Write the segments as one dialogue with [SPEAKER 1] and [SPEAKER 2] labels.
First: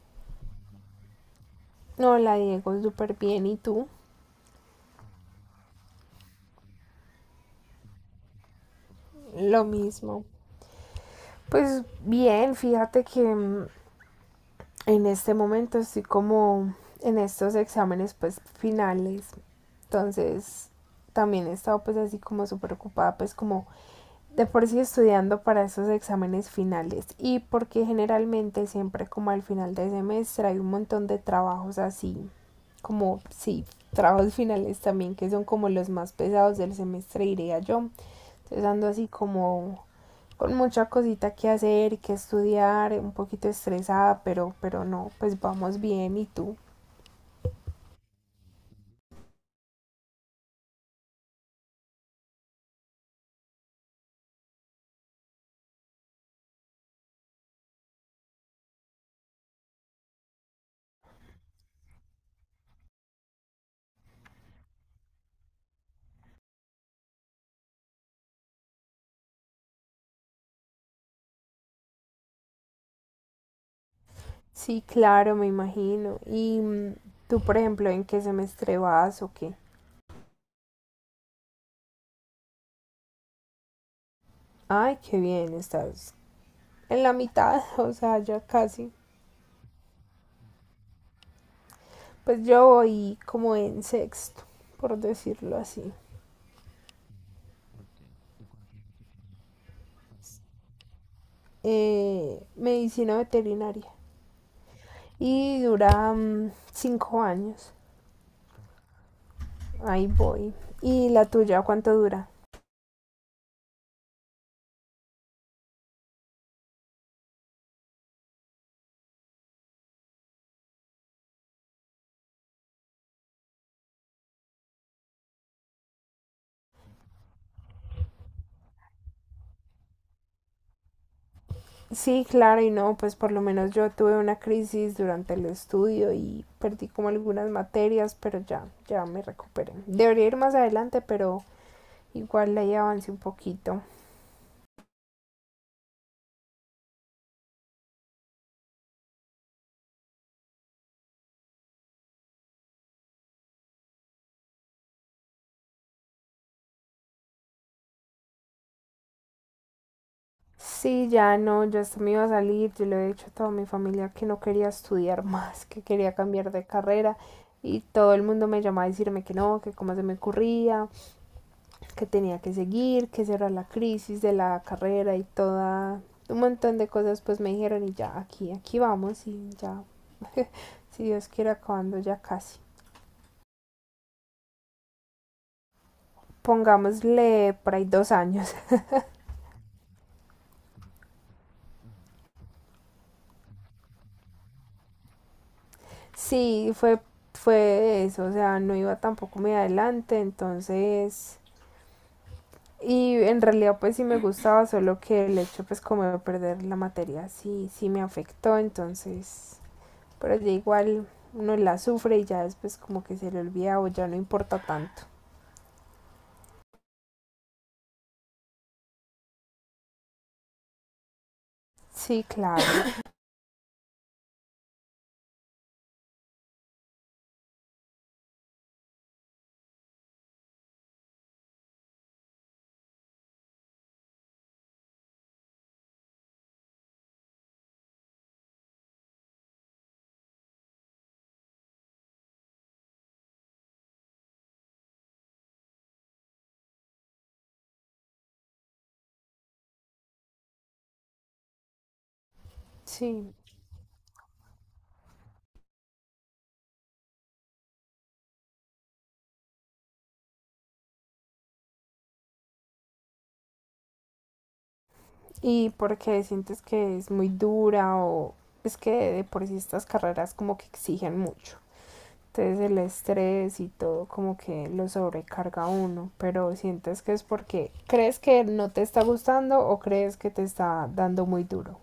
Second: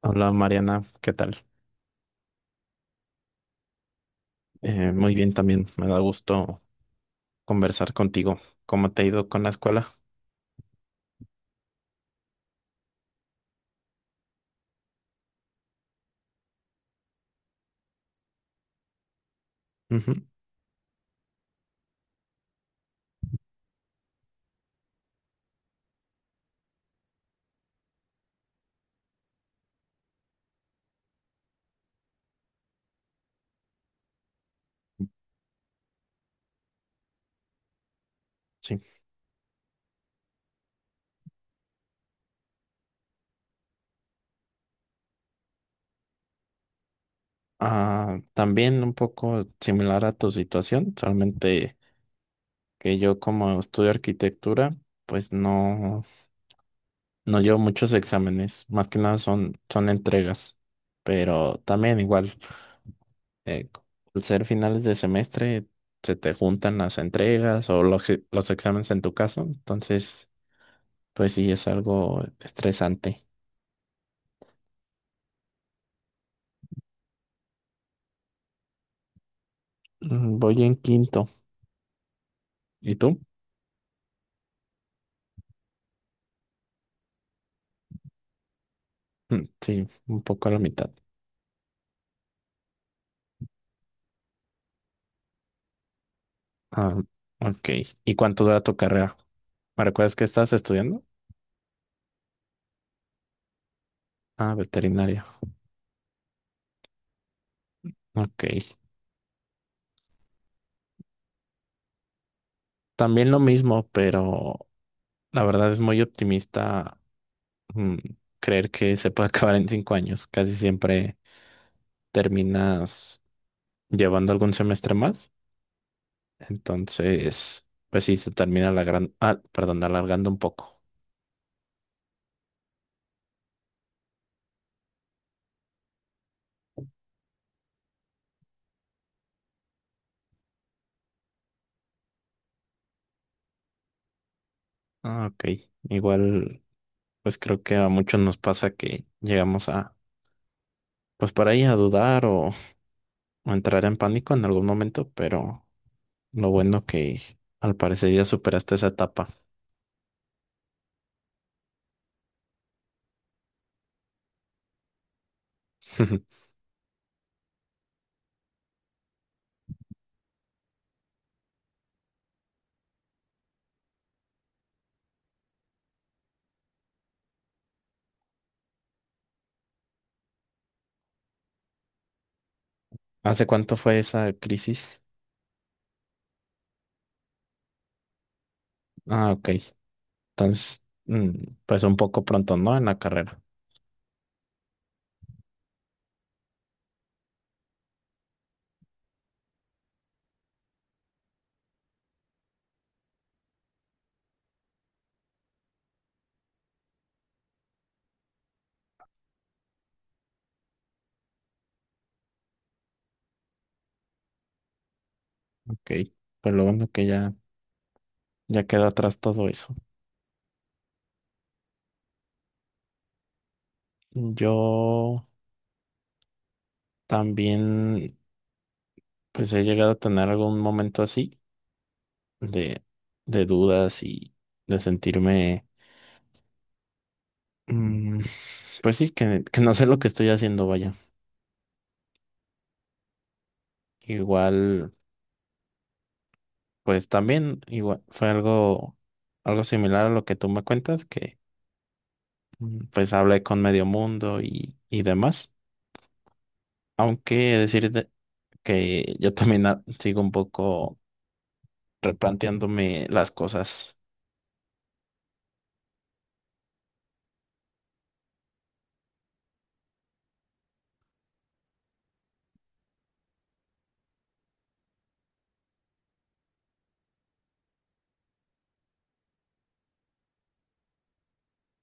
[SPEAKER 1] Hola Mariana, ¿qué tal?
[SPEAKER 2] Hola Diego, súper bien. ¿Y tú?
[SPEAKER 1] Muy bien también, me da gusto conversar contigo. ¿Cómo te ha ido con la
[SPEAKER 2] Lo
[SPEAKER 1] escuela?
[SPEAKER 2] mismo. Pues bien, fíjate que en este momento estoy como en estos exámenes pues finales.
[SPEAKER 1] Ujú,
[SPEAKER 2] Entonces también he estado pues así como súper ocupada pues como de por sí estudiando para esos exámenes finales, y porque generalmente siempre como al final del semestre hay un montón de trabajos así, como sí, trabajos finales también, que son como los más pesados del semestre, diría yo. Entonces
[SPEAKER 1] sí.
[SPEAKER 2] ando así como con mucha cosita que hacer y que estudiar, un poquito estresada, pero no, pues vamos bien. ¿Y tú?
[SPEAKER 1] Ah, también un poco similar a tu situación, solamente que yo como estudio arquitectura, pues no, no llevo muchos exámenes, más que nada son entregas, pero también igual, eh, al ser finales de semestre, se te juntan las entregas o los exámenes en tu caso, entonces... Pues sí, es algo estresante.
[SPEAKER 2] Sí, claro, me imagino. ¿Y tú, por ejemplo, en qué semestre vas o qué?
[SPEAKER 1] Voy en quinto. ¿Y tú?
[SPEAKER 2] Ay, qué bien, estás en la mitad, o sea, ya casi.
[SPEAKER 1] Sí, un poco a la mitad.
[SPEAKER 2] Pues yo voy como en sexto, por decirlo así.
[SPEAKER 1] Ah, ok. ¿Y cuánto dura tu carrera? ¿Me recuerdas que estás estudiando?
[SPEAKER 2] Medicina veterinaria.
[SPEAKER 1] Ah, veterinaria.
[SPEAKER 2] Y dura 5 años.
[SPEAKER 1] Ok.
[SPEAKER 2] Ahí voy. ¿Y la tuya cuánto dura?
[SPEAKER 1] También lo mismo, pero la verdad es muy optimista mm, creer que se puede acabar en 5 años. Casi siempre terminas llevando algún semestre más. Entonces, pues sí, se termina la gran... ah, perdón, alargando un poco.
[SPEAKER 2] Sí, claro, y no, pues por lo menos yo tuve una crisis durante el estudio y perdí como algunas materias, pero ya, ya me recuperé. Debería ir más adelante, pero igual ahí avancé un poquito.
[SPEAKER 1] Ah, ok. Igual, pues creo que a muchos nos pasa que llegamos a, pues por ahí a dudar o entrar en pánico en algún momento, pero lo bueno que al parecer ya superaste esa etapa.
[SPEAKER 2] Sí, ya no, ya hasta me iba a salir. Yo le he dicho a toda mi familia que no quería estudiar más, que quería cambiar de carrera, y todo el mundo me llamaba a decirme que no, que cómo se me ocurría, que tenía que seguir, que esa era la crisis de la carrera, y toda un montón de cosas pues me dijeron, y ya aquí, aquí vamos, y ya, si Dios quiere, acabando ya casi.
[SPEAKER 1] ¿Hace cuánto fue esa crisis?
[SPEAKER 2] Pongámosle por ahí 2 años.
[SPEAKER 1] Ah, ok. Entonces, pues un poco pronto, ¿no? En la carrera.
[SPEAKER 2] Sí, fue, fue eso. O sea, no iba tampoco muy adelante, entonces. Y en realidad pues sí me gustaba, solo que el hecho pues como de perder la materia sí, sí me afectó. Entonces, pero ya igual uno la sufre y ya después como que se le olvida o ya no importa tanto.
[SPEAKER 1] Ok. Pues lo bueno que ya, ya queda atrás todo eso.
[SPEAKER 2] Sí, claro,
[SPEAKER 1] Yo también, pues he llegado a tener algún momento así de, de dudas y de sentirme... mm, pues sí, que no sé lo que estoy haciendo, vaya. Igual, pues también, igual, fue algo, algo similar a lo que tú me cuentas, que pues
[SPEAKER 2] sí.
[SPEAKER 1] hablé con medio mundo y demás. Aunque decirte que yo también sigo un poco replanteándome las cosas.
[SPEAKER 2] Y porque sientes que es muy dura, o es que de por sí estas carreras como que exigen mucho. Entonces el estrés y todo como que lo sobrecarga a uno, pero sientes que es porque crees que no te está gustando, o crees que te está dando muy duro.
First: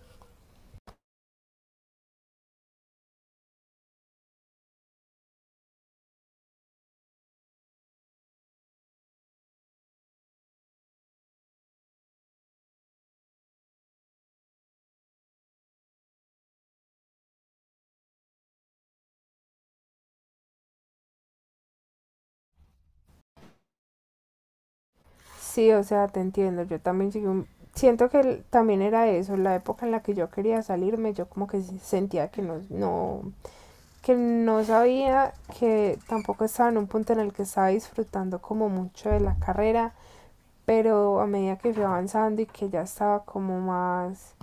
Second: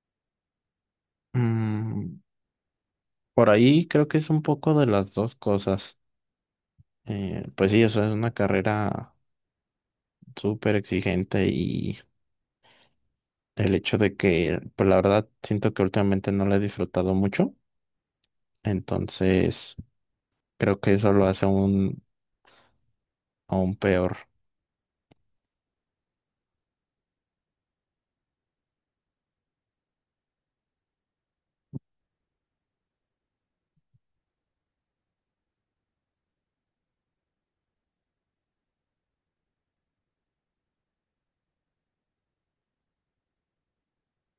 [SPEAKER 1] Mm, por ahí creo que es un poco de las dos cosas. Pues sí, eso es una carrera súper exigente y el hecho de que, pues la verdad, siento que últimamente no la he disfrutado mucho. Entonces, creo que eso lo hace aún, aún peor.
[SPEAKER 2] Sí, o sea, te entiendo. Yo también siento que también era eso, la época en la que yo quería salirme. Yo como que sentía que no, que no sabía, que tampoco estaba en un punto en el que estaba disfrutando como mucho de la carrera. Pero a medida que fui avanzando, y que ya estaba como más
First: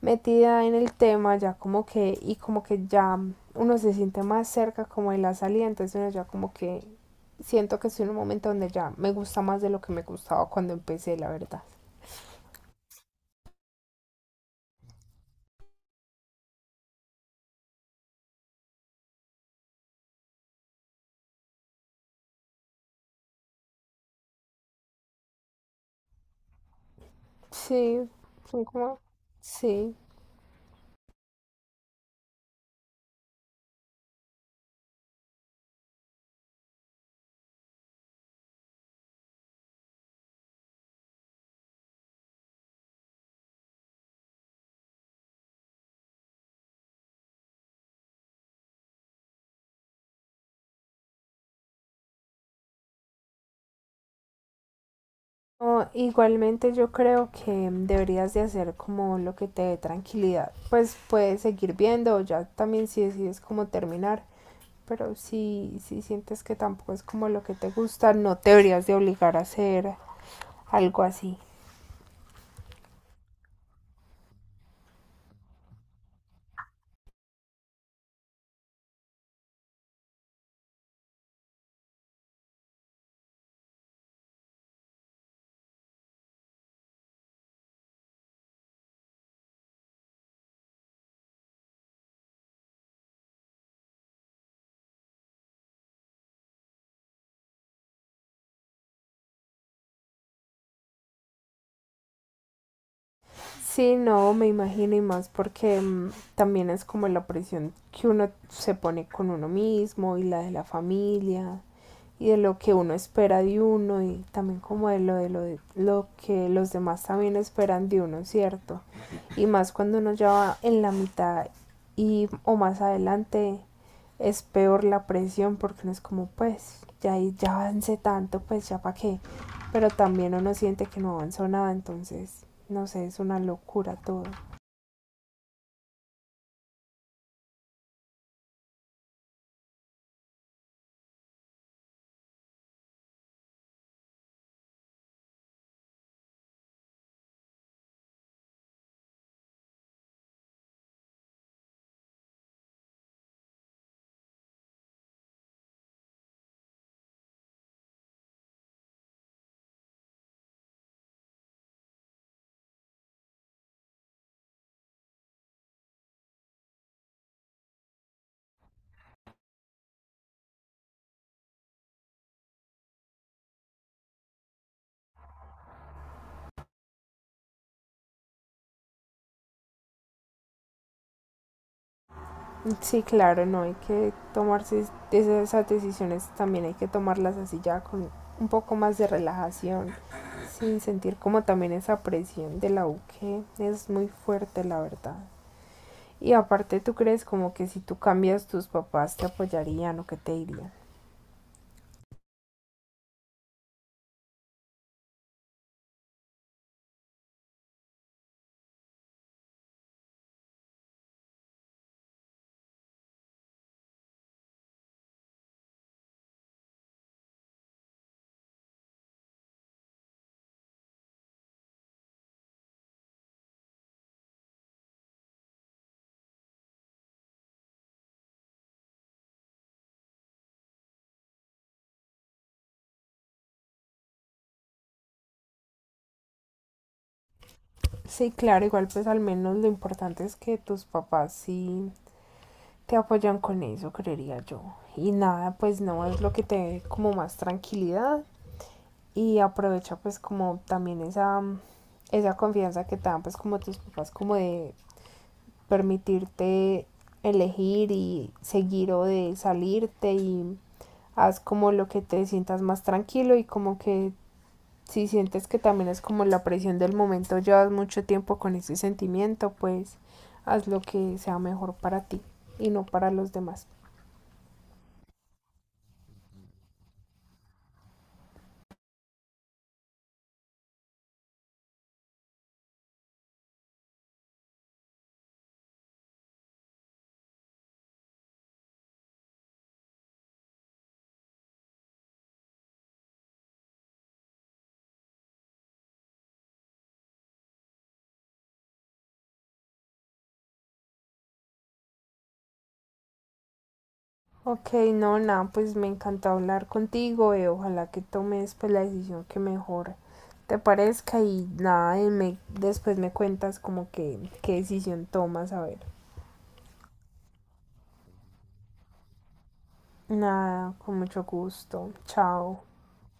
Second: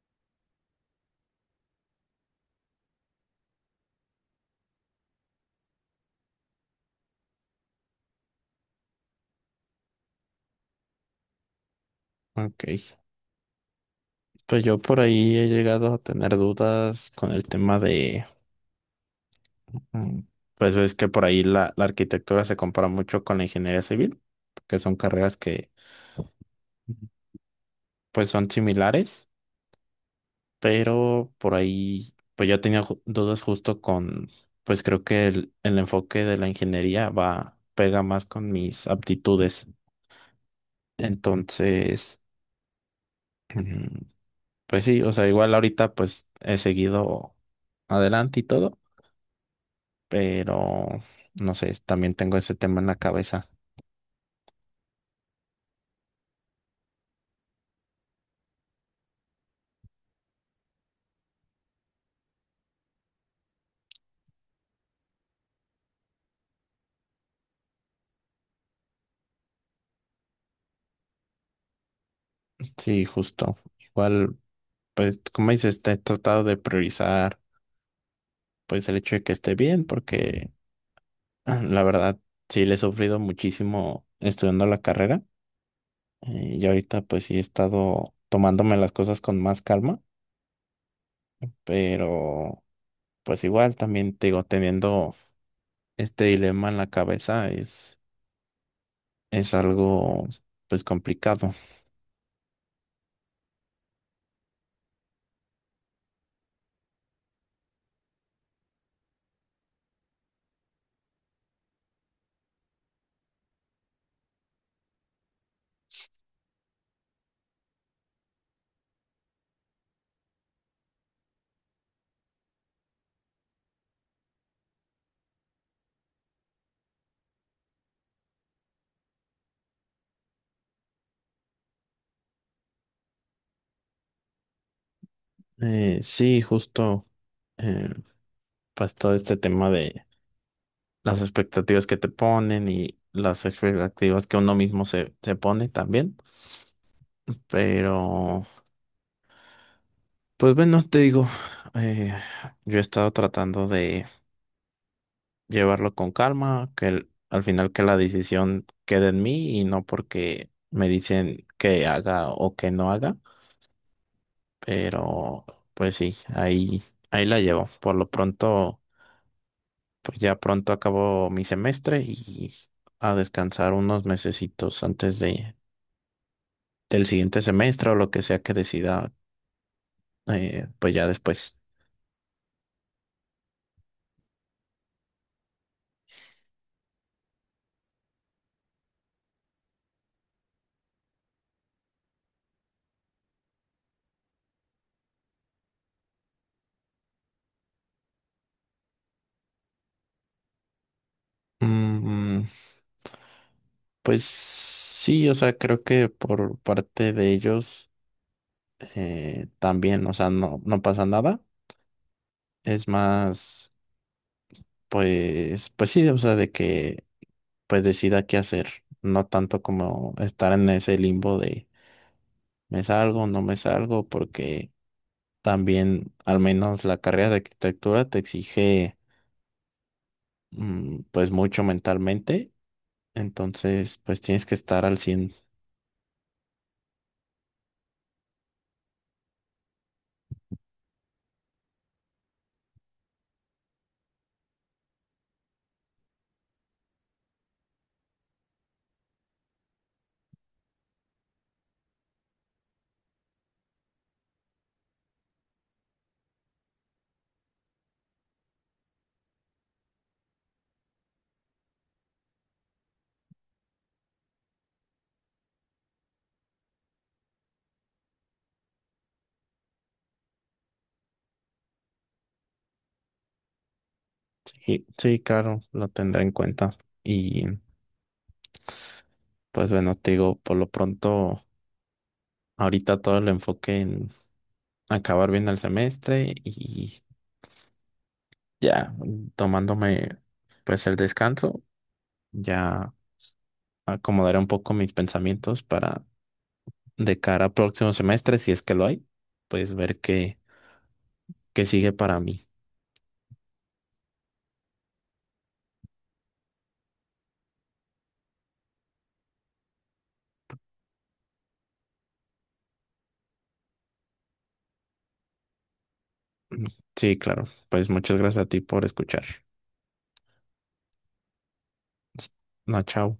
[SPEAKER 2] metida en el tema, ya como que, y como que ya uno se siente más cerca como de la salida, entonces uno ya como que, siento que estoy en un momento donde ya me gusta más de lo que me gustaba cuando empecé, la verdad.
[SPEAKER 1] Ok. Pues yo por ahí he llegado a tener dudas con el tema de, mm, pues ves que por ahí la arquitectura se compara mucho con la ingeniería civil, que son carreras que Ujú,
[SPEAKER 2] Sí,
[SPEAKER 1] pues son
[SPEAKER 2] son como,
[SPEAKER 1] similares,
[SPEAKER 2] sí.
[SPEAKER 1] pero por ahí pues yo tenía dudas justo con, pues creo que el enfoque de la ingeniería va, pega más con mis aptitudes. Entonces... Pues sí, o sea, igual ahorita pues he seguido adelante y todo, pero no sé, también tengo ese tema en la cabeza.
[SPEAKER 2] No, igualmente yo creo que deberías de hacer como lo que te dé tranquilidad. Pues puedes seguir viendo, ya también, si decides como terminar, pero si sientes que tampoco es como lo que te gusta, no te deberías de obligar a hacer algo así.
[SPEAKER 1] Sí, justo. Igual, pues como dices, te he tratado de priorizar pues el hecho de que esté bien, porque ah, la verdad sí le he sufrido muchísimo estudiando la carrera, y ahorita pues sí he estado tomándome las cosas con más calma, pero pues igual también te digo, teniendo este dilema en la cabeza es algo pues complicado.
[SPEAKER 2] Sí, no, me imagino, y más porque también es como la presión que uno se pone con uno mismo, y la de la familia, y de lo que uno espera de uno, y también como de lo que los demás también esperan de uno, ¿cierto? Y más cuando uno ya va en la mitad y o más adelante, es peor la presión, porque uno es como, pues ya ya avancé tanto, pues ya para qué. Pero también uno siente que no avanzó nada. Entonces, no sé, es una locura todo.
[SPEAKER 1] Sí, justo, eh, pues todo este tema de las expectativas que te ponen y las expectativas que uno mismo se, se pone también. Pero pues bueno, te digo, eh, yo he estado tratando de llevarlo con calma, que el- al final que la decisión quede en mí y no porque me dicen que haga o que no haga. Pero pues sí, ahí, ahí la llevo. Por lo pronto. Pues ya pronto acabo mi semestre y a descansar unos mesecitos antes de, del siguiente semestre o lo que sea que decida, pues ya después.
[SPEAKER 2] Sí, claro, no hay que tomarse esas decisiones, también hay que tomarlas así ya con un poco más de relajación, sin sentir como también esa presión de la U, que es muy fuerte, la verdad. Y aparte, ¿tú crees como que si tú cambias, tus papás te apoyarían, o que te dirían?
[SPEAKER 1] Mm, pues sí, o sea, creo que por parte de ellos también, o sea, no, no pasa nada. Es más, pues, pues sí, o sea, de que pues decida qué hacer, no tanto como estar en ese limbo de me salgo, no me salgo, porque también, al menos la carrera de arquitectura te exige pues mucho mentalmente, entonces pues tienes que estar al cien.
[SPEAKER 2] Sí, claro, igual pues al menos lo importante es que tus papás sí te apoyan con eso, creería yo. Y nada, pues no, es lo que te dé como más tranquilidad, y aprovecha pues como también esa confianza que te dan pues como tus papás, como de permitirte elegir y seguir, o de salirte. Y haz como lo que te sientas más tranquilo. Y como que si sientes que también es como la presión del momento, llevas mucho tiempo con ese sentimiento, pues haz lo que sea mejor para ti y no para los demás.
[SPEAKER 1] Sí, sí, claro, lo tendré en cuenta. Y pues bueno, te digo, por lo pronto, ahorita todo el enfoque en acabar bien el semestre y ya tomándome pues el descanso, ya acomodaré un poco mis pensamientos para de cara al próximo semestre, si es que lo hay, pues ver qué, qué sigue para mí.
[SPEAKER 2] Ok, no, nada, pues me encantó hablar contigo, y ojalá que tomes pues la decisión que mejor te parezca. Y nada, y me, después me cuentas como que qué decisión tomas, a ver.
[SPEAKER 1] Sí, claro. Pues muchas gracias a ti por escuchar.
[SPEAKER 2] Nada, con mucho gusto.
[SPEAKER 1] Hasta-
[SPEAKER 2] Chao.
[SPEAKER 1] No, chao.